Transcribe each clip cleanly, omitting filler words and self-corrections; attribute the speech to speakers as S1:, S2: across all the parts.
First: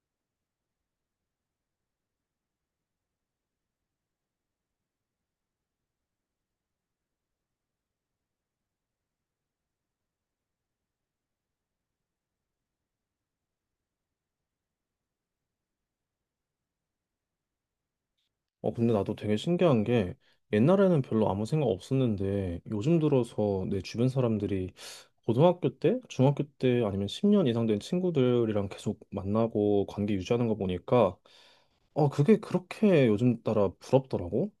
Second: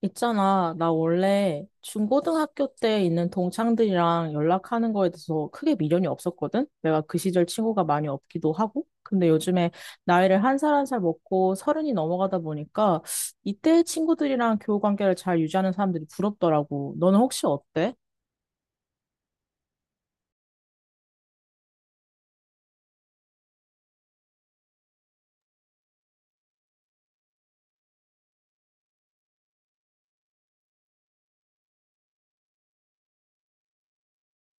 S1: 있잖아, 나 원래 중고등학교 때 있는 동창들이랑 연락하는 거에 대해서 크게 미련이 없었거든? 내가 그 시절 친구가 많이 없기도 하고. 근데 요즘에 나이를 한 살 한 살 먹고 서른이 넘어가다 보니까 이때 친구들이랑 교우 관계를 잘 유지하는 사람들이 부럽더라고. 너는 혹시 어때?
S2: 근데 나도 되게 신기한 게 옛날에는 별로 아무 생각 없었는데 요즘 들어서 내 주변 사람들이 고등학교 때, 중학교 때 아니면 10년 이상 된 친구들이랑 계속 만나고 관계 유지하는 거 보니까 그게 그렇게 요즘 따라 부럽더라고.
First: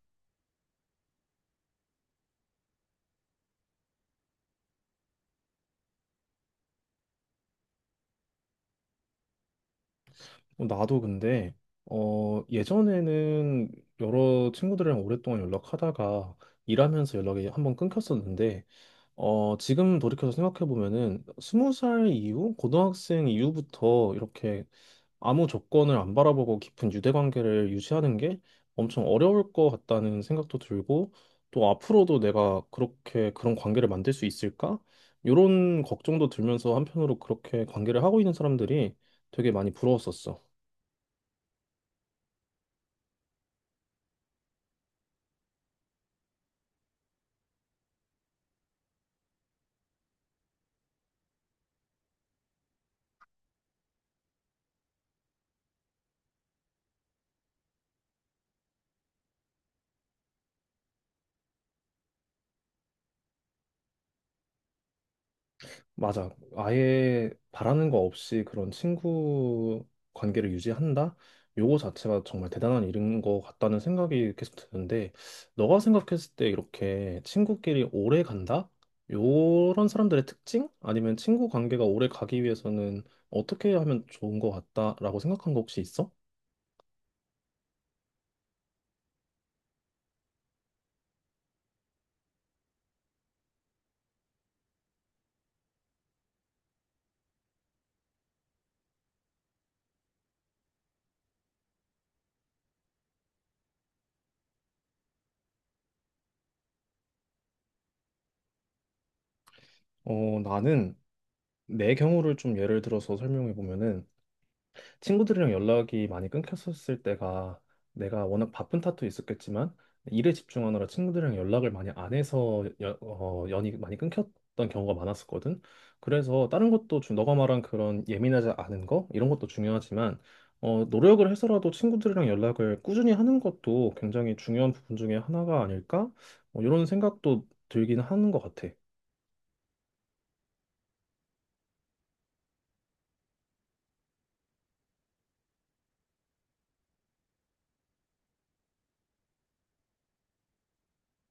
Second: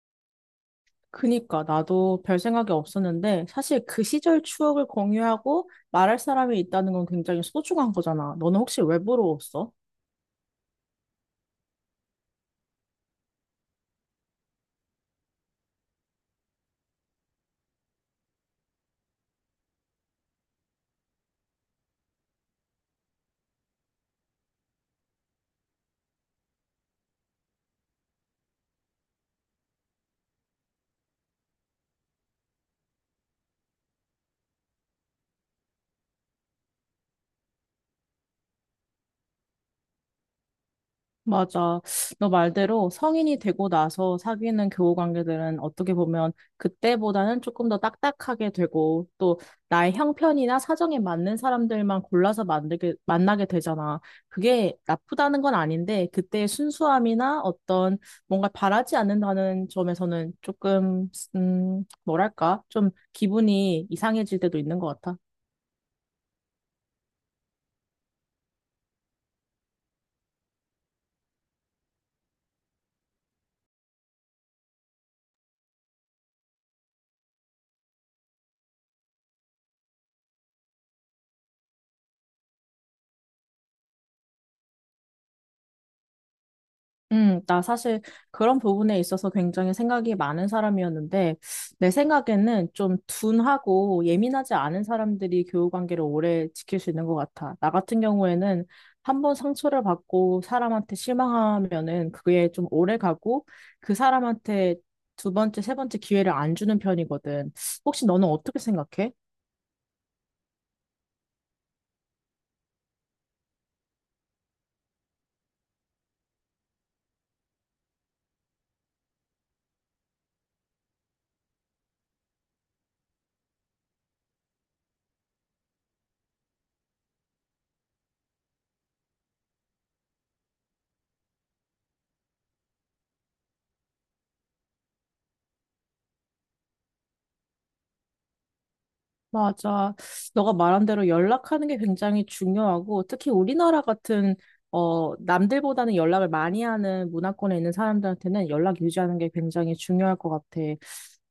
S1: 그니까 나도 별 생각이 없었는데 사실 그 시절 추억을 공유하고 말할 사람이 있다는 건 굉장히 소중한 거잖아. 너는 혹시 왜 부러웠어?
S2: 나도 근데 예전에는 여러 친구들이랑 오랫동안 연락하다가 일하면서 연락이 한번 끊겼었는데 지금 돌이켜서 생각해보면은 20살 이후, 고등학생 이후부터 이렇게 아무 조건을 안 바라보고 깊은 유대 관계를 유지하는 게 엄청 어려울 것 같다는 생각도 들고 또 앞으로도 내가 그렇게 그런 관계를 만들 수 있을까? 이런 걱정도 들면서 한편으로 그렇게 관계를 하고 있는 사람들이 되게 많이 부러웠었어.
S1: 맞아. 너 말대로 성인이 되고 나서 사귀는 교우 관계들은 어떻게 보면 그때보다는 조금 더 딱딱하게 되고 또 나의 형편이나 사정에 맞는 사람들만 골라서 만나게 되잖아. 그게 나쁘다는 건 아닌데 그때의 순수함이나 어떤 뭔가 바라지 않는다는 점에서는 조금, 뭐랄까? 좀 기분이 이상해질 때도 있는 것 같아.
S2: 맞아. 아예 바라는 거 없이 그런 친구 관계를 유지한다? 요거 자체가 정말 대단한 일인 것 같다는 생각이 계속 드는데, 너가 생각했을 때 이렇게 친구끼리 오래 간다? 요런 사람들의 특징? 아니면 친구 관계가 오래 가기 위해서는 어떻게 하면 좋은 것 같다라고 생각한 거 혹시 있어?
S1: 나 사실 그런 부분에 있어서 굉장히 생각이 많은 사람이었는데, 내 생각에는 좀 둔하고 예민하지 않은 사람들이 교우관계를 오래 지킬 수 있는 것 같아. 나 같은 경우에는 한 번 상처를 받고 사람한테 실망하면은 그게 좀 오래 가고 그 사람한테 두 번째, 세 번째 기회를 안 주는 편이거든. 혹시 너는 어떻게 생각해?
S2: 나는 내 경우를 좀 예를 들어서 설명해 보면은, 친구들이랑 연락이 많이 끊겼었을 때가 내가 워낙 바쁜 탓도 있었겠지만 일에 집중하느라 친구들이랑 연락을 많이 안 해서 연이 많이 끊겼던 경우가 많았었거든. 그래서 다른 것도 너가 말한 그런 예민하지 않은 거 이런 것도 중요하지만 노력을 해서라도 친구들이랑 연락을 꾸준히 하는 것도 굉장히 중요한 부분 중에 하나가 아닐까? 뭐 이런 생각도 들긴 하는 것 같아.
S1: 맞아. 너가 말한 대로 연락하는 게 굉장히 중요하고, 특히 우리나라 같은, 남들보다는 연락을 많이 하는 문화권에 있는 사람들한테는 연락 유지하는 게 굉장히 중요할 것 같아.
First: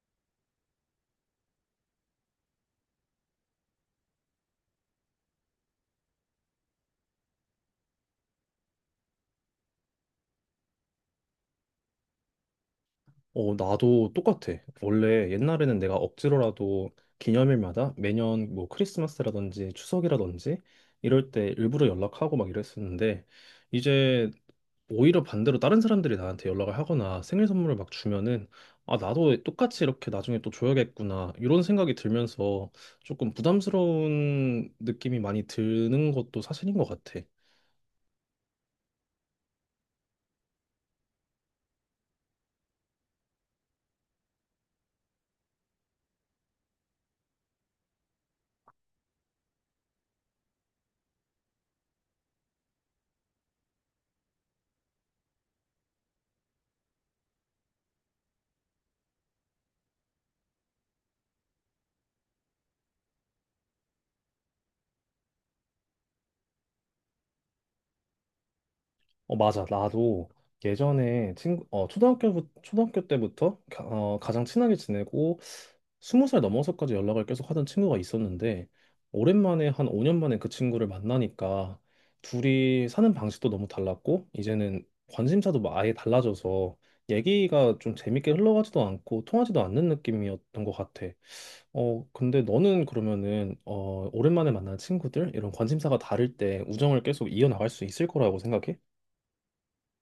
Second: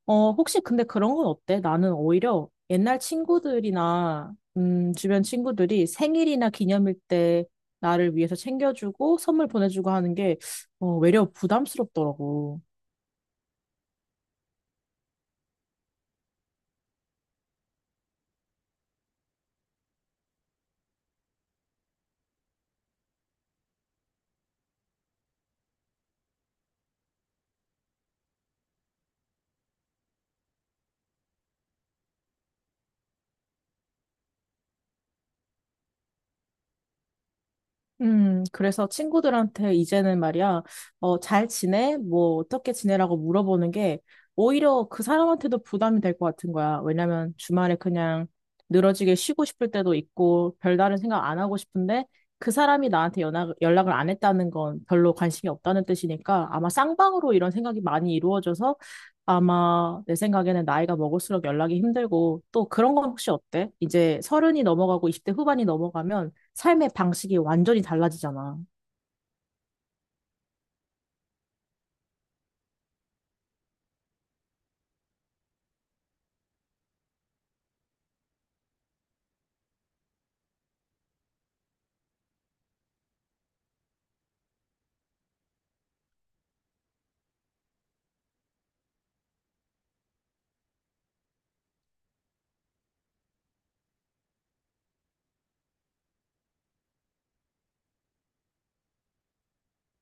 S1: 혹시 근데 그런 건 어때? 나는 오히려 옛날 친구들이나, 주변 친구들이 생일이나 기념일 때 나를 위해서 챙겨주고 선물 보내주고 하는 게, 외려 부담스럽더라고.
S2: 나도 똑같아. 원래 옛날에는 내가 억지로라도 기념일마다 매년 뭐 크리스마스라든지 추석이라든지 이럴 때 일부러 연락하고 막 이랬었는데 이제 오히려 반대로 다른 사람들이 나한테 연락을 하거나 생일 선물을 막 주면은 아, 나도 똑같이 이렇게 나중에 또 줘야겠구나 이런 생각이 들면서 조금 부담스러운 느낌이 많이 드는 것도 사실인 것 같아.
S1: 그래서 친구들한테 이제는 말이야, 잘 지내? 뭐, 어떻게 지내라고 물어보는 게 오히려 그 사람한테도 부담이 될 것 같은 거야. 왜냐면 주말에 그냥 늘어지게 쉬고 싶을 때도 있고, 별다른 생각 안 하고 싶은데 그 사람이 나한테 연락을 안 했다는 건 별로 관심이 없다는 뜻이니까 아마 쌍방으로 이런 생각이 많이 이루어져서 아마 내 생각에는 나이가 먹을수록 연락이 힘들고 또 그런 건 혹시 어때? 이제 서른이 넘어가고 20대 후반이 넘어가면 삶의 방식이 완전히 달라지잖아.
S2: 맞아. 나도 예전에 초등학교 때부터 가장 친하게 지내고 20살 넘어서까지 연락을 계속 하던 친구가 있었는데 오랜만에 한 5년 만에 그 친구를 만나니까 둘이 사는 방식도 너무 달랐고 이제는 관심사도 막 아예 달라져서 얘기가 좀 재밌게 흘러가지도 않고 통하지도 않는 느낌이었던 것 같아. 근데 너는 그러면은 오랜만에 만난 친구들 이런 관심사가 다를 때 우정을 계속 이어나갈 수 있을 거라고 생각해?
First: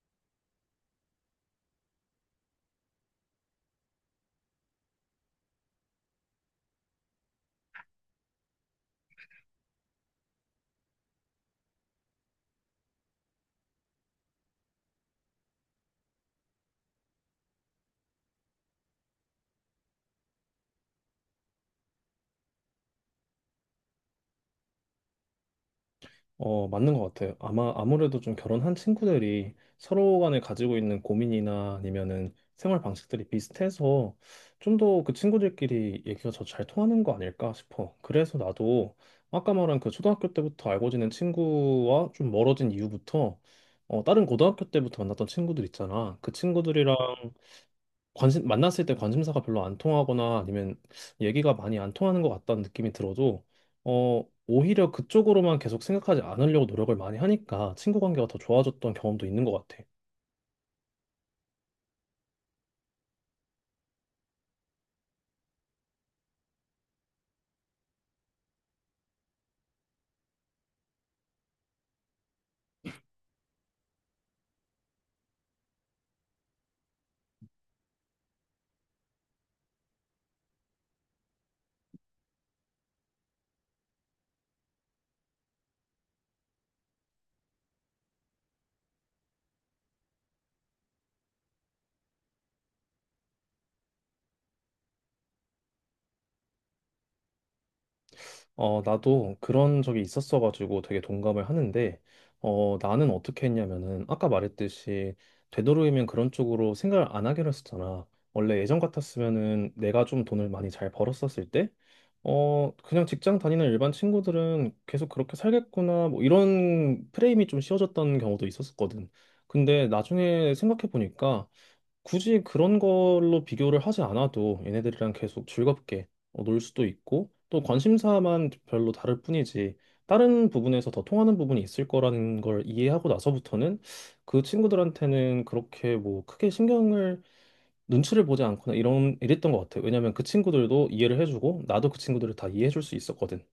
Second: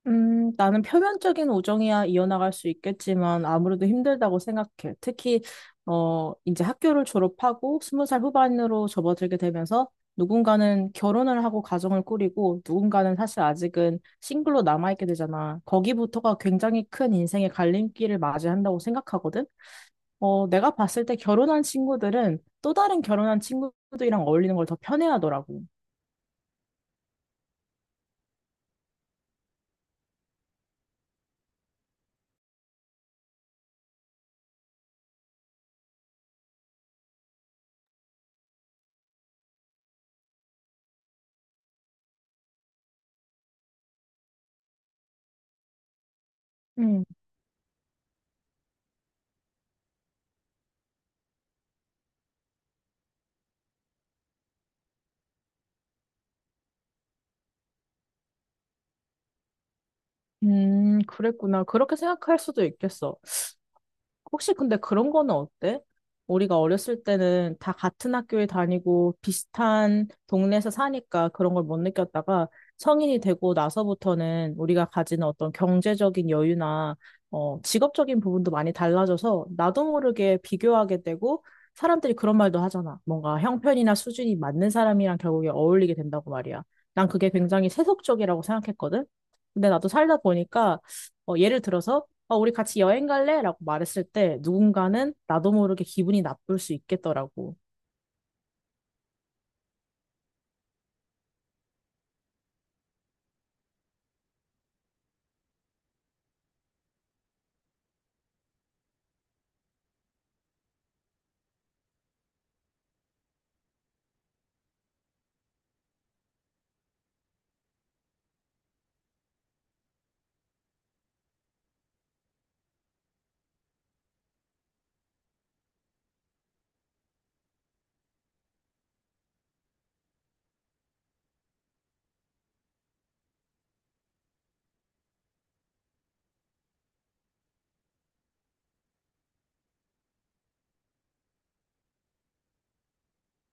S1: 나는 표면적인 우정이야 이어나갈 수 있겠지만 아무래도 힘들다고 생각해. 특히, 이제 학교를 졸업하고 스무 살 후반으로 접어들게 되면서 누군가는 결혼을 하고 가정을 꾸리고 누군가는 사실 아직은 싱글로 남아있게 되잖아. 거기부터가 굉장히 큰 인생의 갈림길을 맞이한다고 생각하거든. 내가 봤을 때 결혼한 친구들은 또 다른 결혼한 친구들이랑 어울리는 걸 더 편해하더라고.
S2: 맞는 것 같아요. 아마 아무래도 좀 결혼한 친구들이 서로 간에 가지고 있는 고민이나 아니면은 생활 방식들이 비슷해서 좀 더 그 친구들끼리 얘기가 더 잘 통하는 거 아닐까 싶어. 그래서 나도 아까 말한 그 초등학교 때부터 알고 지낸 친구와 좀 멀어진 이유부터 다른 고등학교 때부터 만났던 친구들 있잖아. 그 친구들이랑 만났을 때 관심사가 별로 안 통하거나 아니면 얘기가 많이 안 통하는 것 같다는 느낌이 들어도, 오히려 그쪽으로만 계속 생각하지 않으려고 노력을 많이 하니까 친구 관계가 더 좋아졌던 경험도 있는 것 같아.
S1: 그랬구나. 그렇게 생각할 수도 있겠어. 혹시 근데 그런 거는 어때? 우리가 어렸을 때는 다 같은 학교에 다니고 비슷한 동네에서 사니까 그런 걸 못 느꼈다가 성인이 되고 나서부터는 우리가 가지는 어떤 경제적인 여유나 직업적인 부분도 많이 달라져서 나도 모르게 비교하게 되고 사람들이 그런 말도 하잖아. 뭔가 형편이나 수준이 맞는 사람이랑 결국에 어울리게 된다고 말이야. 난 그게 굉장히 세속적이라고 생각했거든. 근데 나도 살다 보니까 예를 들어서 우리 같이 여행 갈래? 라고 말했을 때 누군가는 나도 모르게 기분이 나쁠 수 있겠더라고.
S2: 나도 그런 적이 있었어가지고 되게 동감을 하는데, 나는 어떻게 했냐면은, 아까 말했듯이, 되도록이면 그런 쪽으로 생각을 안 하기로 했었잖아. 원래 예전 같았으면은 내가 좀 돈을 많이 잘 벌었었을 때, 그냥 직장 다니는 일반 친구들은 계속 그렇게 살겠구나, 뭐 이런 프레임이 좀 씌워졌던 경우도 있었었거든. 근데 나중에 생각해보니까, 굳이 그런 걸로 비교를 하지 않아도 얘네들이랑 계속 즐겁게 놀 수도 있고 또 관심사만 별로 다를 뿐이지 다른 부분에서 더 통하는 부분이 있을 거라는 걸 이해하고 나서부터는 그 친구들한테는 그렇게 뭐 크게 신경을 눈치를 보지 않거나 이런 이랬던 것 같아요. 왜냐면 그 친구들도 이해를 해주고 나도 그 친구들을 다 이해해줄 수 있었거든.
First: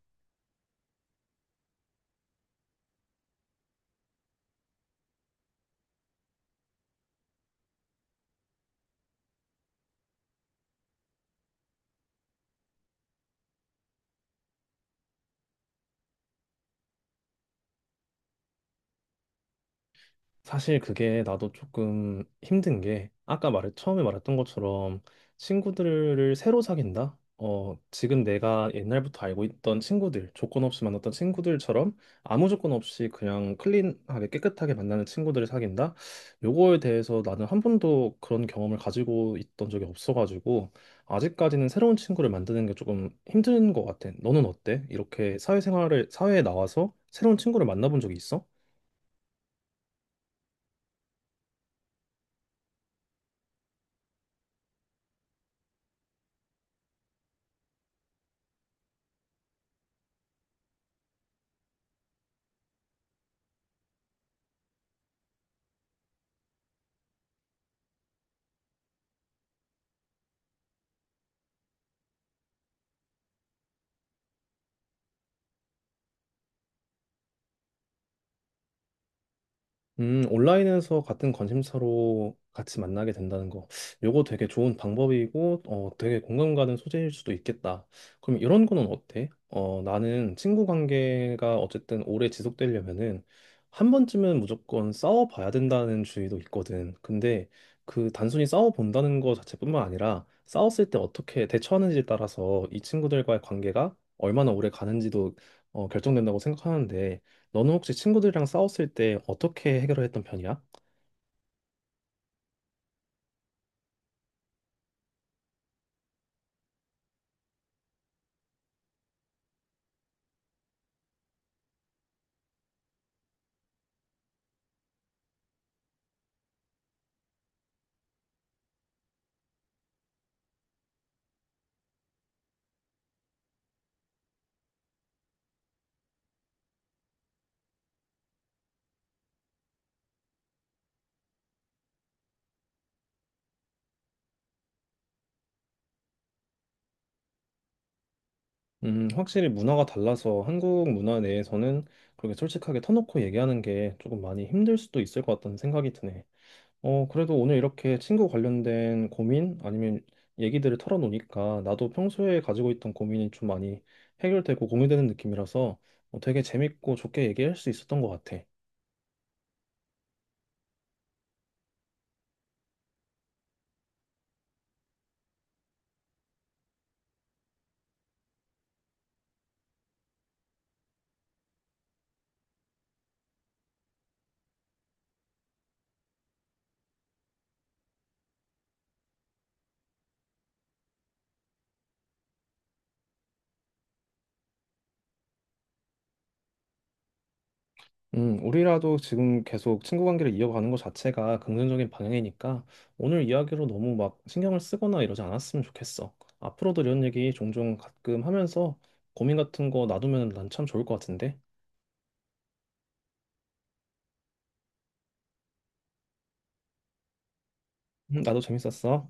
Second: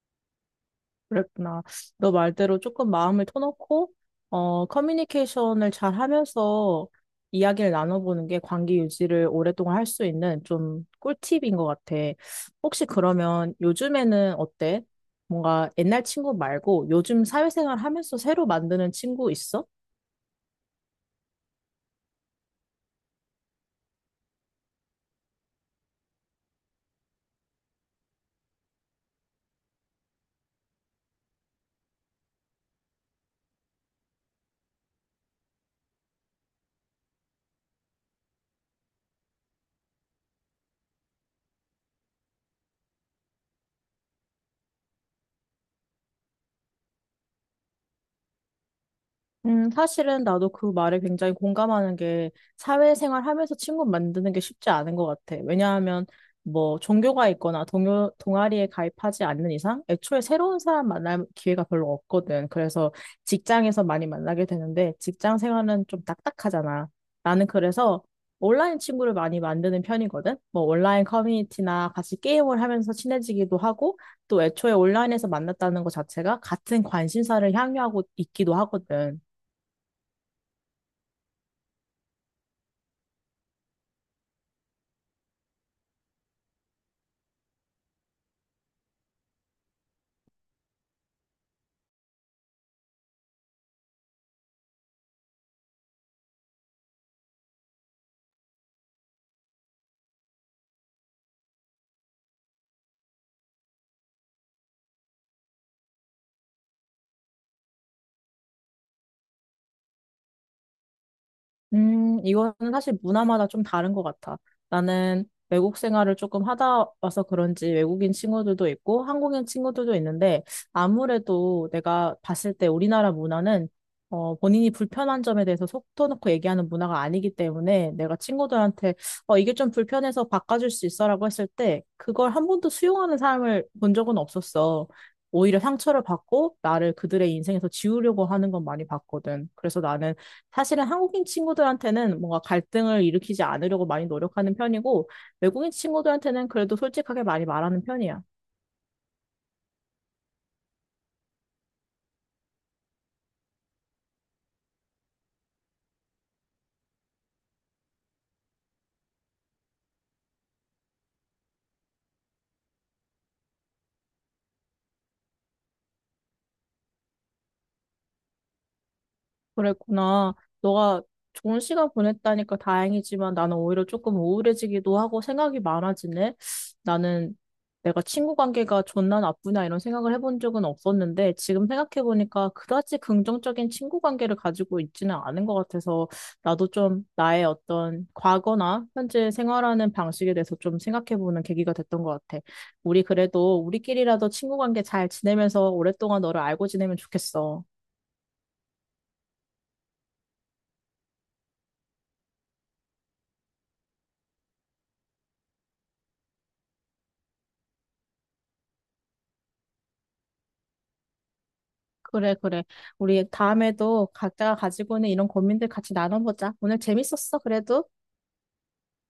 S1: 그랬구나. 너 말대로 조금 마음을 터놓고, 커뮤니케이션을 잘 하면서 이야기를 나눠보는 게 관계 유지를 오랫동안 할 수 있는 좀 꿀팁인 것 같아. 혹시 그러면 요즘에는 어때? 뭔가 옛날 친구 말고 요즘 사회생활 하면서 새로 만드는 친구 있어?
S2: 사실 그게 나도 조금 힘든 게 아까 말 처음에 말했던 것처럼 친구들을 새로 사귄다. 지금 내가 옛날부터 알고 있던 친구들, 조건 없이 만났던 친구들처럼 아무 조건 없이 그냥 클린하게 깨끗하게 만나는 친구들을 사귄다. 요거에 대해서 나는 한 번도 그런 경험을 가지고 있던 적이 없어가지고 아직까지는 새로운 친구를 만드는 게 조금 힘든 것 같아. 너는 어때? 이렇게 사회생활을 사회에 나와서 새로운 친구를 만나본 적이 있어?
S1: 사실은 나도 그 말에 굉장히 공감하는 게 사회생활 하면서 친구 만드는 게 쉽지 않은 것 같아. 왜냐하면 뭐 종교가 있거나 동아리에 가입하지 않는 이상 애초에 새로운 사람 만날 기회가 별로 없거든. 그래서 직장에서 많이 만나게 되는데 직장 생활은 좀 딱딱하잖아. 나는 그래서 온라인 친구를 많이 만드는 편이거든. 뭐 온라인 커뮤니티나 같이 게임을 하면서 친해지기도 하고 또 애초에 온라인에서 만났다는 것 자체가 같은 관심사를 향유하고 있기도 하거든.
S2: 온라인에서 같은 관심사로 같이 만나게 된다는 거. 요거 되게 좋은 방법이고, 되게 공감 가는 소재일 수도 있겠다. 그럼 이런 거는 어때? 나는 친구 관계가 어쨌든 오래 지속되려면은 한 번쯤은 무조건 싸워봐야 된다는 주의도 있거든. 근데 그 단순히 싸워본다는 거 자체뿐만 아니라 싸웠을 때 어떻게 대처하는지에 따라서 이 친구들과의 관계가 얼마나 오래 가는지도 결정된다고 생각하는데, 너는 혹시 친구들이랑 싸웠을 때 어떻게 해결했던 편이야?
S1: 이거는 사실 문화마다 좀 다른 것 같아. 나는 외국 생활을 조금 하다 와서 그런지 외국인 친구들도 있고 한국인 친구들도 있는데 아무래도 내가 봤을 때 우리나라 문화는 본인이 불편한 점에 대해서 속 터놓고 얘기하는 문화가 아니기 때문에 내가 친구들한테 이게 좀 불편해서 바꿔줄 수 있어라고 했을 때 그걸 한 번도 수용하는 사람을 본 적은 없었어. 오히려 상처를 받고 나를 그들의 인생에서 지우려고 하는 건 많이 봤거든. 그래서 나는 사실은 한국인 친구들한테는 뭔가 갈등을 일으키지 않으려고 많이 노력하는 편이고, 외국인 친구들한테는 그래도 솔직하게 많이 말하는 편이야.
S2: 확실히 문화가 달라서 한국 문화 내에서는 그렇게 솔직하게 터놓고 얘기하는 게 조금 많이 힘들 수도 있을 것 같다는 생각이 드네. 그래도 오늘 이렇게 친구 관련된 고민 아니면 얘기들을 털어놓으니까 나도 평소에 가지고 있던 고민이 좀 많이 해결되고 공유되는 느낌이라서 되게 재밌고 좋게 얘기할 수 있었던 것 같아.
S1: 그랬구나. 너가 좋은 시간 보냈다니까 다행이지만 나는 오히려 조금 우울해지기도 하고 생각이 많아지네. 나는 내가 친구 관계가 좋나 나쁘나 이런 생각을 해본 적은 없었는데 지금 생각해보니까 그다지 긍정적인 친구 관계를 가지고 있지는 않은 것 같아서 나도 좀 나의 어떤 과거나 현재 생활하는 방식에 대해서 좀 생각해보는 계기가 됐던 것 같아. 우리 그래도 우리끼리라도 친구 관계 잘 지내면서 오랫동안 너를 알고 지내면 좋겠어.
S2: 우리라도 지금 계속 친구 관계를 이어가는 것 자체가 긍정적인 방향이니까 오늘 이야기로 너무 막 신경을 쓰거나 이러지 않았으면 좋겠어. 앞으로도 이런 얘기 종종 가끔 하면서 고민 같은 거 놔두면 난 참 좋을 것 같은데.
S1: 그래, 그래. 우리 다음에도 각자가 가지고 있는 이런 고민들 같이 나눠보자. 오늘 재밌었어, 그래도.
S2: 나도 재밌었어.